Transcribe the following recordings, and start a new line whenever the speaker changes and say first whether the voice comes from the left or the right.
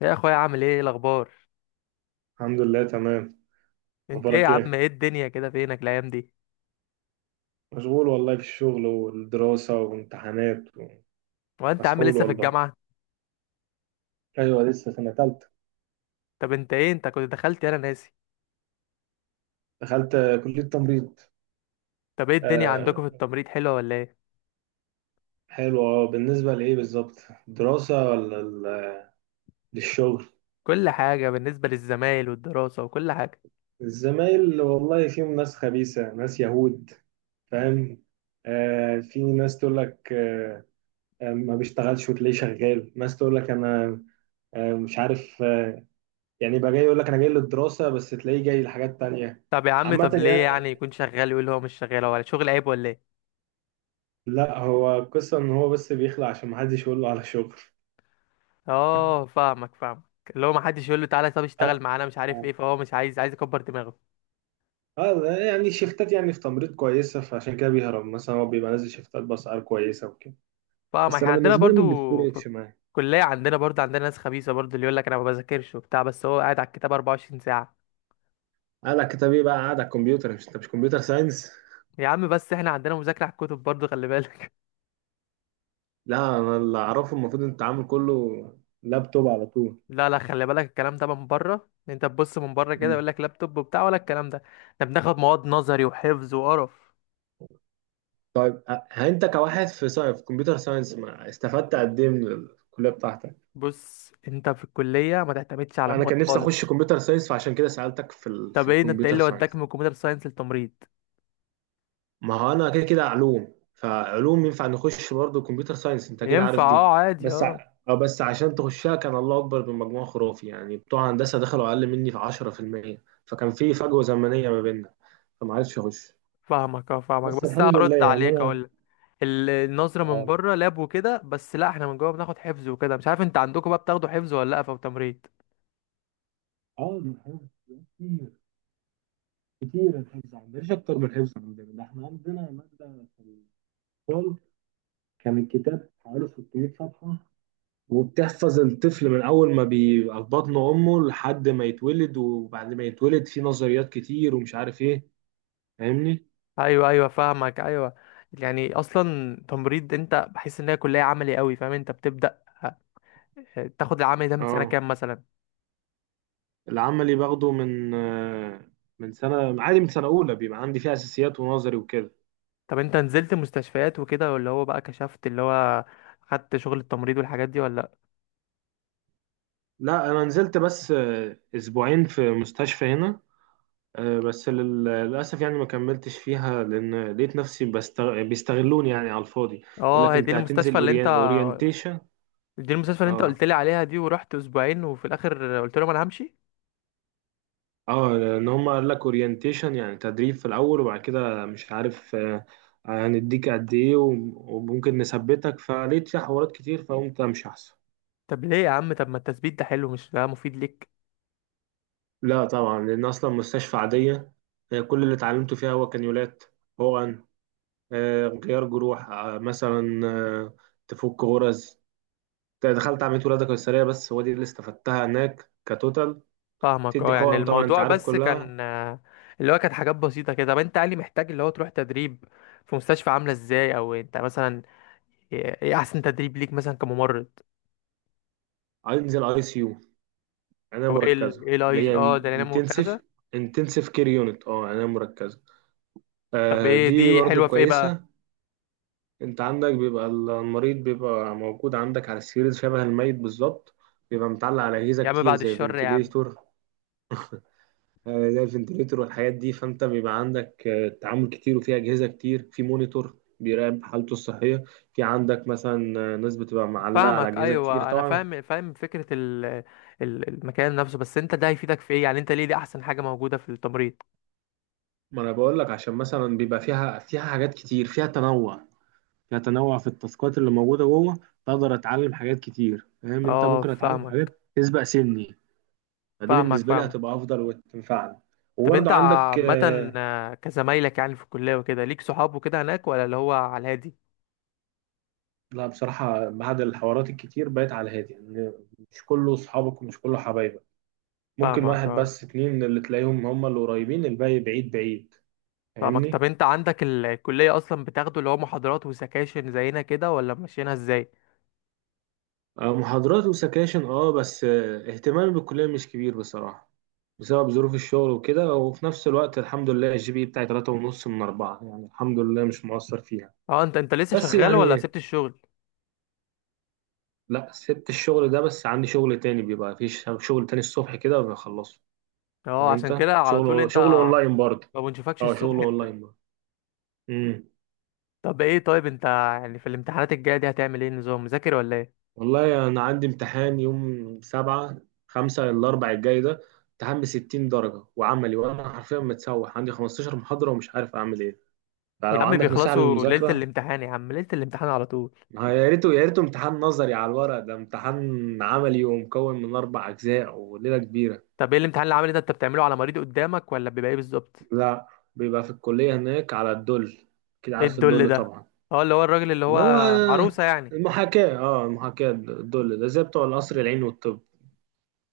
left: يا اخويا عامل ايه؟ إيه الاخبار؟
right: الحمد لله، تمام.
left: انت ايه يا
right: اخبارك
left: عم؟
right: ايه؟
left: ايه الدنيا كده؟ فينك الايام دي؟
right: مشغول والله، في الشغل والدراسة وامتحانات.
left: وانت يا عم
right: مسحول
left: لسه في
right: والله.
left: الجامعه؟
right: ايوه، لسه سنة تالتة.
left: طب انت ايه؟ انت كنت دخلت انا ناسي.
right: دخلت كلية تمريض.
left: طب ايه الدنيا عندكم
right: آه.
left: في التمريض؟ حلوه ولا ايه؟
right: حلو. اه، بالنسبة لايه بالظبط؟ دراسة ولا للشغل؟
left: كل حاجه بالنسبه للزمايل والدراسه وكل حاجه.
right: الزمايل والله فيهم ناس خبيثة، ناس يهود. فاهم؟ آه، في ناس تقول لك آه، ما بيشتغلش وتلاقيه شغال. ناس تقول لك انا آه، مش عارف، يعني بقى جاي يقول لك انا جاي للدراسة، بس تلاقيه جاي لحاجات تانية.
left: طب يا عم، طب
right: عامة
left: ليه
right: يعني،
left: يعني يكون شغال ويقول هو مش شغال؟ ولا شغل عيب ولا ايه؟
right: لا، هو القصة ان هو بس بيخلع عشان محدش يقول له على شغل.
left: اه فاهمك فاهمك. اللي هو ما حدش يقول له تعالى طب
right: اه.
left: اشتغل معانا مش عارف ايه، فهو مش عايز، عايز يكبر دماغه.
right: يعني شيفتات، يعني في تمريض كويسة، فعشان كده بيهرب. مثلا هو بيبقى نازل شيفتات بأسعار كويسة وكده. بس
left: فاهمك،
right: انا
left: عندنا
right: بالنسبة لي ما
left: برضو في
right: بيفرقش معايا.
left: الكليه عندنا برضو، عندنا ناس خبيثه برضو اللي يقول لك انا ما بذاكرش وبتاع، بس هو قاعد على الكتاب 24 ساعه.
right: قال لك طب ايه بقى قاعد على الكمبيوتر؟ مش انت مش كمبيوتر ساينس؟
left: يا عم بس احنا عندنا مذاكرة على الكتب برضو، خلي بالك.
right: لا، انا اللي اعرفه المفروض ان التعامل كله لابتوب على طول.
left: لا، خلي بالك، الكلام ده من بره، إن انت تبص من بره كده
right: مم.
left: يقول لك لابتوب وبتاع ولا الكلام ده. احنا بناخد مواد نظري وحفظ وقرف.
right: طيب، انت كواحد في ساينس، في كمبيوتر ساينس، ما استفدت قد ايه من الكليه بتاعتك؟
left: بص انت في الكلية ما تعتمدش على
right: انا
left: مواد
right: كان نفسي اخش
left: خالص.
right: كمبيوتر ساينس، فعشان كده سالتك في في
left: طب ايه ده؟ انت ايه
right: الكمبيوتر
left: اللي وداك
right: ساينس.
left: من كمبيوتر ساينس للتمريض؟
right: ما هو انا كده كده علوم، فعلوم ينفع نخش برضه كمبيوتر ساينس، انت اكيد
left: ينفع،
right: عارف دي.
left: اه عادي
right: بس
left: اه.
right: بس عشان تخشها كان الله اكبر، بمجموع خرافي يعني، بتوع هندسه دخلوا اقل مني في 10%، فكان في فجوه زمنيه ما بيننا، فما عرفتش اخش.
left: فاهمك اه فاهمك،
right: بس
left: بس
right: الحمد لله
left: هرد
right: يعني
left: عليك
right: انا.
left: اقول لك. النظرة من
right: اه.
left: بره لاب وكده بس، لا احنا من جوه بناخد حفظ وكده. مش عارف انت عندكم بقى بتاخدوا حفظ ولا لا في تمريض؟
right: اه، الحفظ كتير. كتير الحفظ عندنا، مش اكتر من الحفظ عندنا ده. احنا عندنا ماده في الفصل كان الكتاب حوالي 600 صفحه، وبتحفظ الطفل من اول ما بيبقى في بطن امه لحد ما يتولد، وبعد ما يتولد في نظريات كتير ومش عارف ايه. فاهمني؟
left: ايوه ايوه فاهمك ايوه. يعني اصلا تمريض، انت بحس ان هي كليه عملي قوي، فاهم؟ انت بتبدا تاخد العمل ده من سنه
right: اه.
left: كام مثلا؟
right: العملي باخده من من سنه عادي، من سنه اولى بيبقى عندي فيها اساسيات ونظري وكده.
left: طب انت نزلت مستشفيات وكده، ولا هو بقى كشفت اللي هو، خدت شغل التمريض والحاجات دي ولا لأ؟
right: لا، انا نزلت بس اسبوعين في مستشفى هنا. بس للاسف يعني ما كملتش فيها، لان لقيت نفسي بيستغلوني يعني على الفاضي. يقول
left: اه
right: لك
left: هي دي
right: انت هتنزل
left: المستشفى اللي انت،
right: اورينتيشن.
left: دي المستشفى اللي انت
right: آه.
left: قلت لي عليها دي، ورحت اسبوعين وفي الاخر قلت لهم انا همشي.
right: اه، لان هم قال لك اورينتيشن يعني تدريب في الاول، وبعد كده مش عارف هنديك قد ايه وم- وممكن نثبتك. فلقيت فيها حوارات كتير، فقمت امشي احسن.
left: طب ليه يا عم؟ طب ما التثبيت ده حلو، مش ده مفيد ليك؟
right: لا طبعا، لان اصلا مستشفى عاديه. كل اللي اتعلمته فيها هو كانيولات، حقن، غيار جروح، مثلا، تفك غرز. دخلت عمليه ولاده قيصريه، بس هو دي اللي استفدتها هناك كتوتال.
left: فاهمك اه.
right: تدي
left: يعني
right: حقن طبعا، انت
left: الموضوع
right: عارف
left: بس
right: كلها.
left: كان اللي هو كانت حاجات بسيطة كده. طب انت قال لي محتاج اللي هو تروح تدريب في مستشفى، عاملة ازاي؟ او انت مثلا ايه ايه احسن تدريب ليك مثلا كممرض؟
right: انزل ICU، عناية
left: او ايه ال
right: مركزة
left: ايه
right: اللي
left: الايز
right: هي
left: اه ده انا وكذا.
right: انتنسيف. انتنسيف كير يونت، اه، عناية مركزة.
left: طب
right: آه،
left: ايه
right: دي
left: دي
right: برضو
left: حلوة في ايه بقى؟
right: كويسة. انت عندك بيبقى المريض بيبقى موجود عندك على السرير شبه الميت بالظبط، بيبقى متعلق على أجهزة
left: يا عم
right: كتير
left: بعد
right: زي
left: الشر يا عم.
right: فنتليتور. آه، زي الفنتليتور والحاجات دي، فانت بيبقى عندك آه تعامل كتير، وفي أجهزة كتير، في مونيتور بيراقب حالته الصحية. في عندك مثلا ناس بتبقى معلقة على
left: فاهمك
right: أجهزة كتير
left: ايوه، انا
right: طبعا.
left: فاهم فاهم فكرة ال، المكان نفسه. بس انت ده هيفيدك في ايه يعني؟ انت ليه دي احسن حاجة موجودة في التمريض؟
right: ما انا بقول لك، عشان مثلا بيبقى فيها، فيها حاجات كتير، فيها تنوع، كتنوع في التاسكات اللي موجوده جوه. بقدر اتعلم حاجات كتير، فاهم انت؟
left: اه
right: ممكن اتعلم
left: فاهمك
right: حاجات تسبق سني، فدي
left: فاهمك.
right: بالنسبه لي
left: فاهمك.
right: هتبقى افضل وتنفعني.
left: طب
right: وبرضه
left: انت
right: عندك
left: عامة
right: آه.
left: كزمايلك يعني في الكلية وكده ليك صحاب وكده هناك، ولا اللي هو على الهادي آه؟
right: لا بصراحه، بعد الحوارات الكتير بقيت على هادي يعني. مش كله صحابك، ومش كله حبايبك. ممكن
left: فاهمك
right: واحد
left: اه
right: بس اتنين اللي تلاقيهم هم اللي قريبين، الباقي بعيد بعيد.
left: فاهمك. طب
right: فاهمني؟
left: انت عندك الكلية اصلا بتاخده اللي هو محاضرات وسكاشن زينا كده، ولا ماشيينها ازاي؟
right: محاضرات وسكاشن اه، بس اهتمامي بالكلية مش كبير بصراحة، بسبب ظروف الشغل وكده. وفي نفس الوقت الحمد لله الـGPA بتاعي 3.5 من 4، يعني الحمد لله مش مقصر فيها.
left: اه انت، انت لسه
right: بس
left: شغال ولا
right: يعني
left: سبت الشغل؟
right: لا، سبت الشغل ده، بس عندي شغل تاني، بيبقى في شغل تاني الصبح كده وبخلصه. فاهم
left: اه عشان
right: انت؟
left: كده على طول
right: شغل،
left: انت
right: شغل اونلاين برضه.
left: ما بنشوفكش
right: اه،
left: الصبح
right: شغل
left: انت.
right: اونلاين برضه. امم
left: طب ايه، طيب انت يعني في الامتحانات الجاية دي هتعمل ايه؟ نظام مذاكر ولا ايه؟
right: والله أنا عندي امتحان يوم 7/5، الأربع الجاي ده، امتحان بـ60 درجة وعملي، وأنا حرفيا متسوح. عندي 15 محاضرة ومش عارف أعمل إيه.
left: يا
right: فلو
left: عم
right: عندك نصيحة
left: بيخلصوا ليلة
right: للمذاكرة.
left: الامتحان يا عم، ليلة الامتحان على طول.
right: ما يا ريته، يا ريته امتحان نظري على الورق. ده امتحان عملي ومكون من 4 أجزاء، وليلة كبيرة.
left: طب ايه الامتحان اللي عامل ده؟ انت بتعمله على مريض قدامك، ولا بيبقى ايه بالظبط؟
right: لا، بيبقى في الكلية هناك على الدل كده،
left: ايه
right: عارف
left: الدل
right: الدل
left: ده؟
right: طبعا.
left: اه اللي هو الراجل اللي هو
right: اللي هو
left: عروسة يعني.
right: المحاكاة. اه، المحاكاة، الدل ده زي بتوع القصر العيني والطب.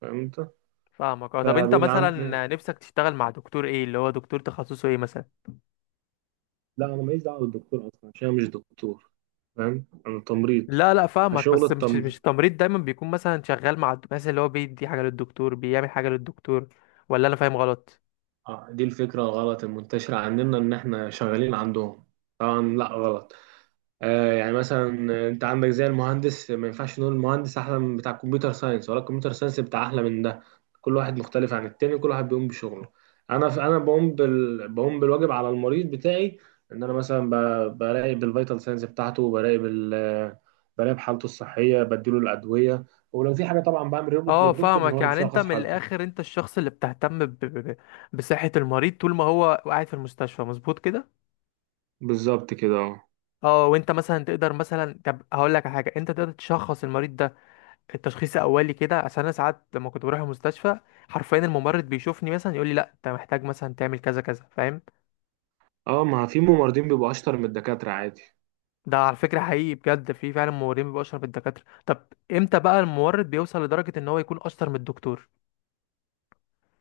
right: فاهم انت؟
left: فاهمك اه. طب انت
right: فبيبقى عند-
left: مثلا نفسك تشتغل مع دكتور ايه؟ اللي هو دكتور تخصصه ايه مثلا؟
right: لا، انا ماليش دعوه بالدكتور، اصلا عشان انا مش دكتور. فاهم؟ انا تمريض.
left: لا لا فاهمك،
right: فشغل
left: بس مش
right: التم...
left: مش التمريض دايما بيكون مثلا شغال مع مثلا اللي هو بيدي حاجة للدكتور، بيعمل حاجة للدكتور؟ ولا انا فاهم غلط؟
right: آه، دي الفكرة الغلط المنتشرة عندنا، إن إحنا شغالين عندهم. طبعا لأ، غلط. آه، يعني مثلا أنت عندك زي المهندس، ما ينفعش نقول المهندس أحلى من بتاع الكمبيوتر ساينس، ولا الكمبيوتر ساينس بتاع أحلى من ده. كل واحد مختلف عن التاني، كل واحد بيقوم بشغله. أنا بقوم بقوم بالواجب على المريض بتاعي. إن أنا مثلا براقب الفيتال ساينس بتاعته، براقب ال... آه، براقب حالته الصحية، بديله الأدوية، ولو في حاجة طبعا بعمل ريبورت
left: اه
right: للدكتور، إن هو
left: فاهمك.
right: اللي
left: يعني انت
right: بيشخص
left: من
right: حالته.
left: الاخر انت الشخص اللي بتهتم ب- بصحة المريض طول ما هو قاعد في المستشفى، مظبوط كده؟
right: بالظبط كده، أه.
left: اه وانت مثلا تقدر مثلا، طب هقول لك على حاجة، انت تقدر تشخص المريض ده التشخيص اولي كده؟ عشان انا ساعات لما كنت بروح المستشفى حرفيا الممرض بيشوفني مثلا يقول لي لا انت محتاج مثلا تعمل كذا كذا، فاهم؟
right: اه، ما في ممرضين بيبقوا اشطر من الدكاترة عادي.
left: ده على فكره حقيقي بجد، في فعلا ممرضين بيبقوا اشطر من الدكاتره. طب امتى بقى الممرض بيوصل لدرجه ان هو يكون اشطر من الدكتور؟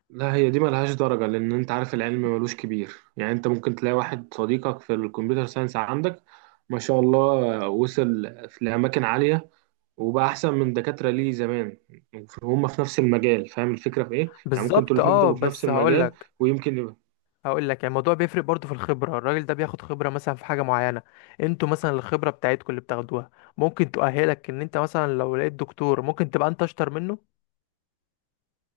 right: لا، هي دي ملهاش درجة، لأن أنت عارف العلم ملوش كبير. يعني أنت ممكن تلاقي واحد صديقك في الكمبيوتر ساينس عندك، ما شاء الله، وصل في لأماكن عالية، وبقى أحسن من دكاترة ليه زمان، وهم في نفس المجال. فاهم الفكرة في إيه؟ يعني ممكن أنتوا
left: بالظبط
right: الاتنين
left: اه.
right: بتبقوا في نفس
left: بس هقول
right: المجال،
left: لك
right: ويمكن.
left: هقول لك، يعني الموضوع بيفرق برضه في الخبره. الراجل ده بياخد خبره مثلا في حاجه معينه. انتوا مثلا الخبره بتاعتكم اللي بتاخدوها ممكن تؤهلك ان انت مثلا لو لقيت دكتور ممكن تبقى انت اشطر منه.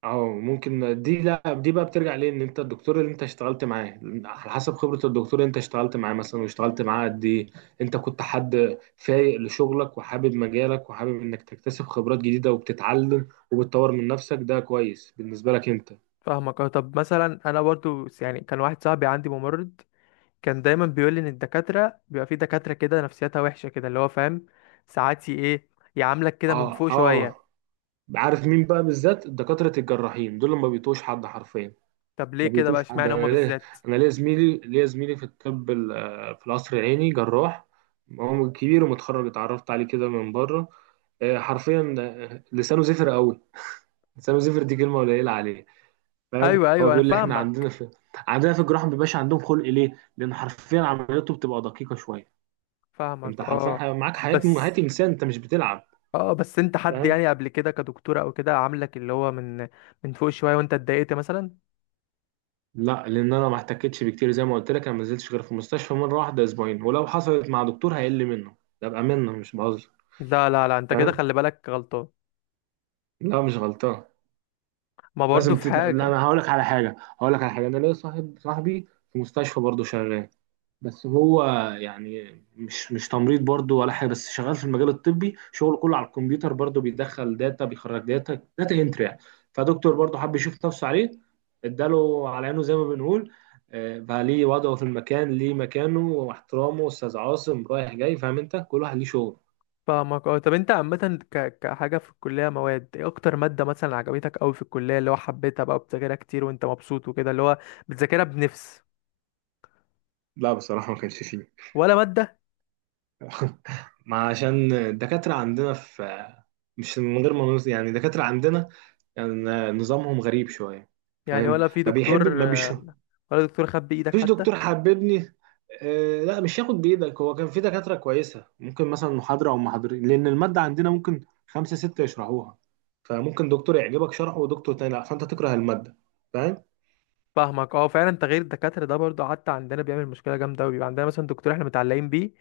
right: اه، ممكن دي، لا، دي بقى بترجع ليه، ان انت الدكتور اللي انت اشتغلت معاه على حسب خبرة الدكتور اللي انت اشتغلت معاه مثلا، واشتغلت معاه قد ايه. انت كنت حد فايق لشغلك وحابب مجالك، وحابب انك تكتسب خبرات جديدة، وبتتعلم وبتطور من نفسك، ده كويس بالنسبة لك انت.
left: فاهمك اه. طب مثلا انا برضو، يعني كان واحد صاحبي عندي ممرض، كان دايما بيقول لي ان الدكاتره بيبقى في دكاتره كده نفسيتها وحشه كده اللي هو، فاهم؟ ساعات ايه، يعاملك كده من
right: اه.
left: فوق
right: اه،
left: شويه.
right: عارف مين بقى بالذات؟ دكاترة الجراحين دول اللي ما بيتوش حد حرفيا.
left: طب ليه
right: ما
left: كده بقى؟
right: بيطيش حد.
left: اشمعنى هما
right: انا ليا،
left: بالذات؟
right: انا ليا زميلي في الطب في القصر العيني جراح، هو كبير ومتخرج، اتعرفت عليه كده من بره. حرفيا لسانه زفر قوي، لسانه زفر دي كلمه قليله عليه. فاهم؟
left: ايوه
right: هو
left: ايوه انا
right: بيقول لي احنا عندنا
left: فاهمك.
right: في عندنا في الجراحه ما بيبقاش عندهم خلق ليه، لان حرفيا عملياته بتبقى دقيقه شويه. انت
left: فاهمك
right: حرفيا
left: اه
right: معاك حياه، حياه
left: بس.
right: انسان، انت مش بتلعب.
left: اه بس انت حد
right: فاهم؟
left: يعني قبل كده كدكتوره او كده عاملك اللي هو من من فوق شويه وانت اتضايقت مثلا؟
right: لا، لان انا ما احتكتش بكتير، زي ما قلت لك انا ما نزلتش غير في المستشفى مره واحده اسبوعين، ولو حصلت مع دكتور هيقل منه، ده بامانه مش بهزر.
left: لا، انت كده
right: فاهم؟
left: خلي بالك غلطان.
right: لا، مش غلطان.
left: ما برضو في
right: لا،
left: حاجه.
right: انا هقول لك على حاجه، انا ليا صاحب، صاحبي في مستشفى برضه شغال، بس هو يعني مش تمريض برضه ولا حاجه، بس شغال في المجال الطبي، شغله كله على الكمبيوتر برضه، بيدخل داتا بيخرج داتا، داتا انتري يعني. فدكتور برضه حب يشوف نفسه عليه، اداله على عينه زي ما بنقول. بقى ليه وضعه في المكان، ليه مكانه واحترامه، استاذ عاصم رايح جاي. فاهم انت؟ كل واحد ليه شغل.
left: فاهمك اه. طب انت عامة كحاجة في الكلية، مواد ايه اكتر مادة مثلا عجبتك اوي في الكلية، اللي هو حبيتها بقى بتذاكرها كتير وانت مبسوط وكده، اللي هو بتذاكرها بنفس؟
right: لا بصراحة ما كانش فيه.
left: ولا مادة
right: ما عشان الدكاترة عندنا في، مش من غير ما نقول- يعني الدكاترة عندنا يعني نظامهم غريب شوية.
left: يعني؟
right: فاهم؟
left: ولا في
right: ما بيحب
left: دكتور
right: ما بيش،
left: ولا دكتور خد بايدك
right: مفيش
left: حتى؟
right: دكتور حببني. آه، لا مش هياخد بإيدك. هو كان في دكاترة كويسة، ممكن مثلا محاضرة أو محاضرين، لأن المادة عندنا ممكن خمسة ستة يشرحوها، فممكن دكتور يعجبك شرحه ودكتور تاني لا، فأنت تكره المادة. فاهم؟
left: فاهمك اه. فعلا تغيير الدكاترة ده برضو حتى عندنا بيعمل مشكلة جامدة اوي. بيبقى عندنا مثلا دكتور احنا متعلقين بيه،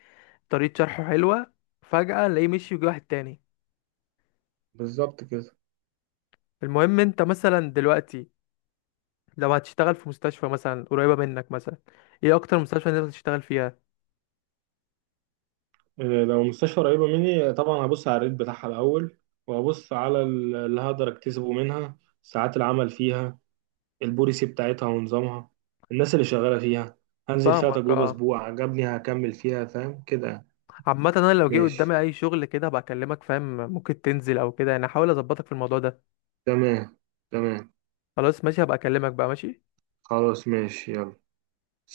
left: طريقة شرحه حلوة، فجأة نلاقيه مشي ويجي واحد تاني.
right: بالظبط كده.
left: المهم انت مثلا دلوقتي لو هتشتغل في مستشفى مثلا قريبة منك مثلا، ايه اكتر مستشفى انت تشتغل فيها؟
right: لو مستشفى قريبة مني، طبعا هبص على الريت بتاعها الأول، وهبص على اللي هقدر أكتسبه منها، ساعات العمل فيها، البوليسي بتاعتها ونظامها، الناس اللي شغالة فيها. هنزل فيها
left: فاهمك
right: تجربة
left: اه.
right: أسبوع، عجبني هكمل فيها، فاهم كده يعني.
left: عامة انا لو جه
right: ماشي.
left: قدامي اي شغل كده هبقى اكلمك، فاهم؟ ممكن تنزل او كده يعني، هحاول اظبطك في الموضوع ده.
right: تمام. تمام.
left: خلاص ماشي، هبقى اكلمك بقى، ماشي.
right: خلاص ماشي، يلا.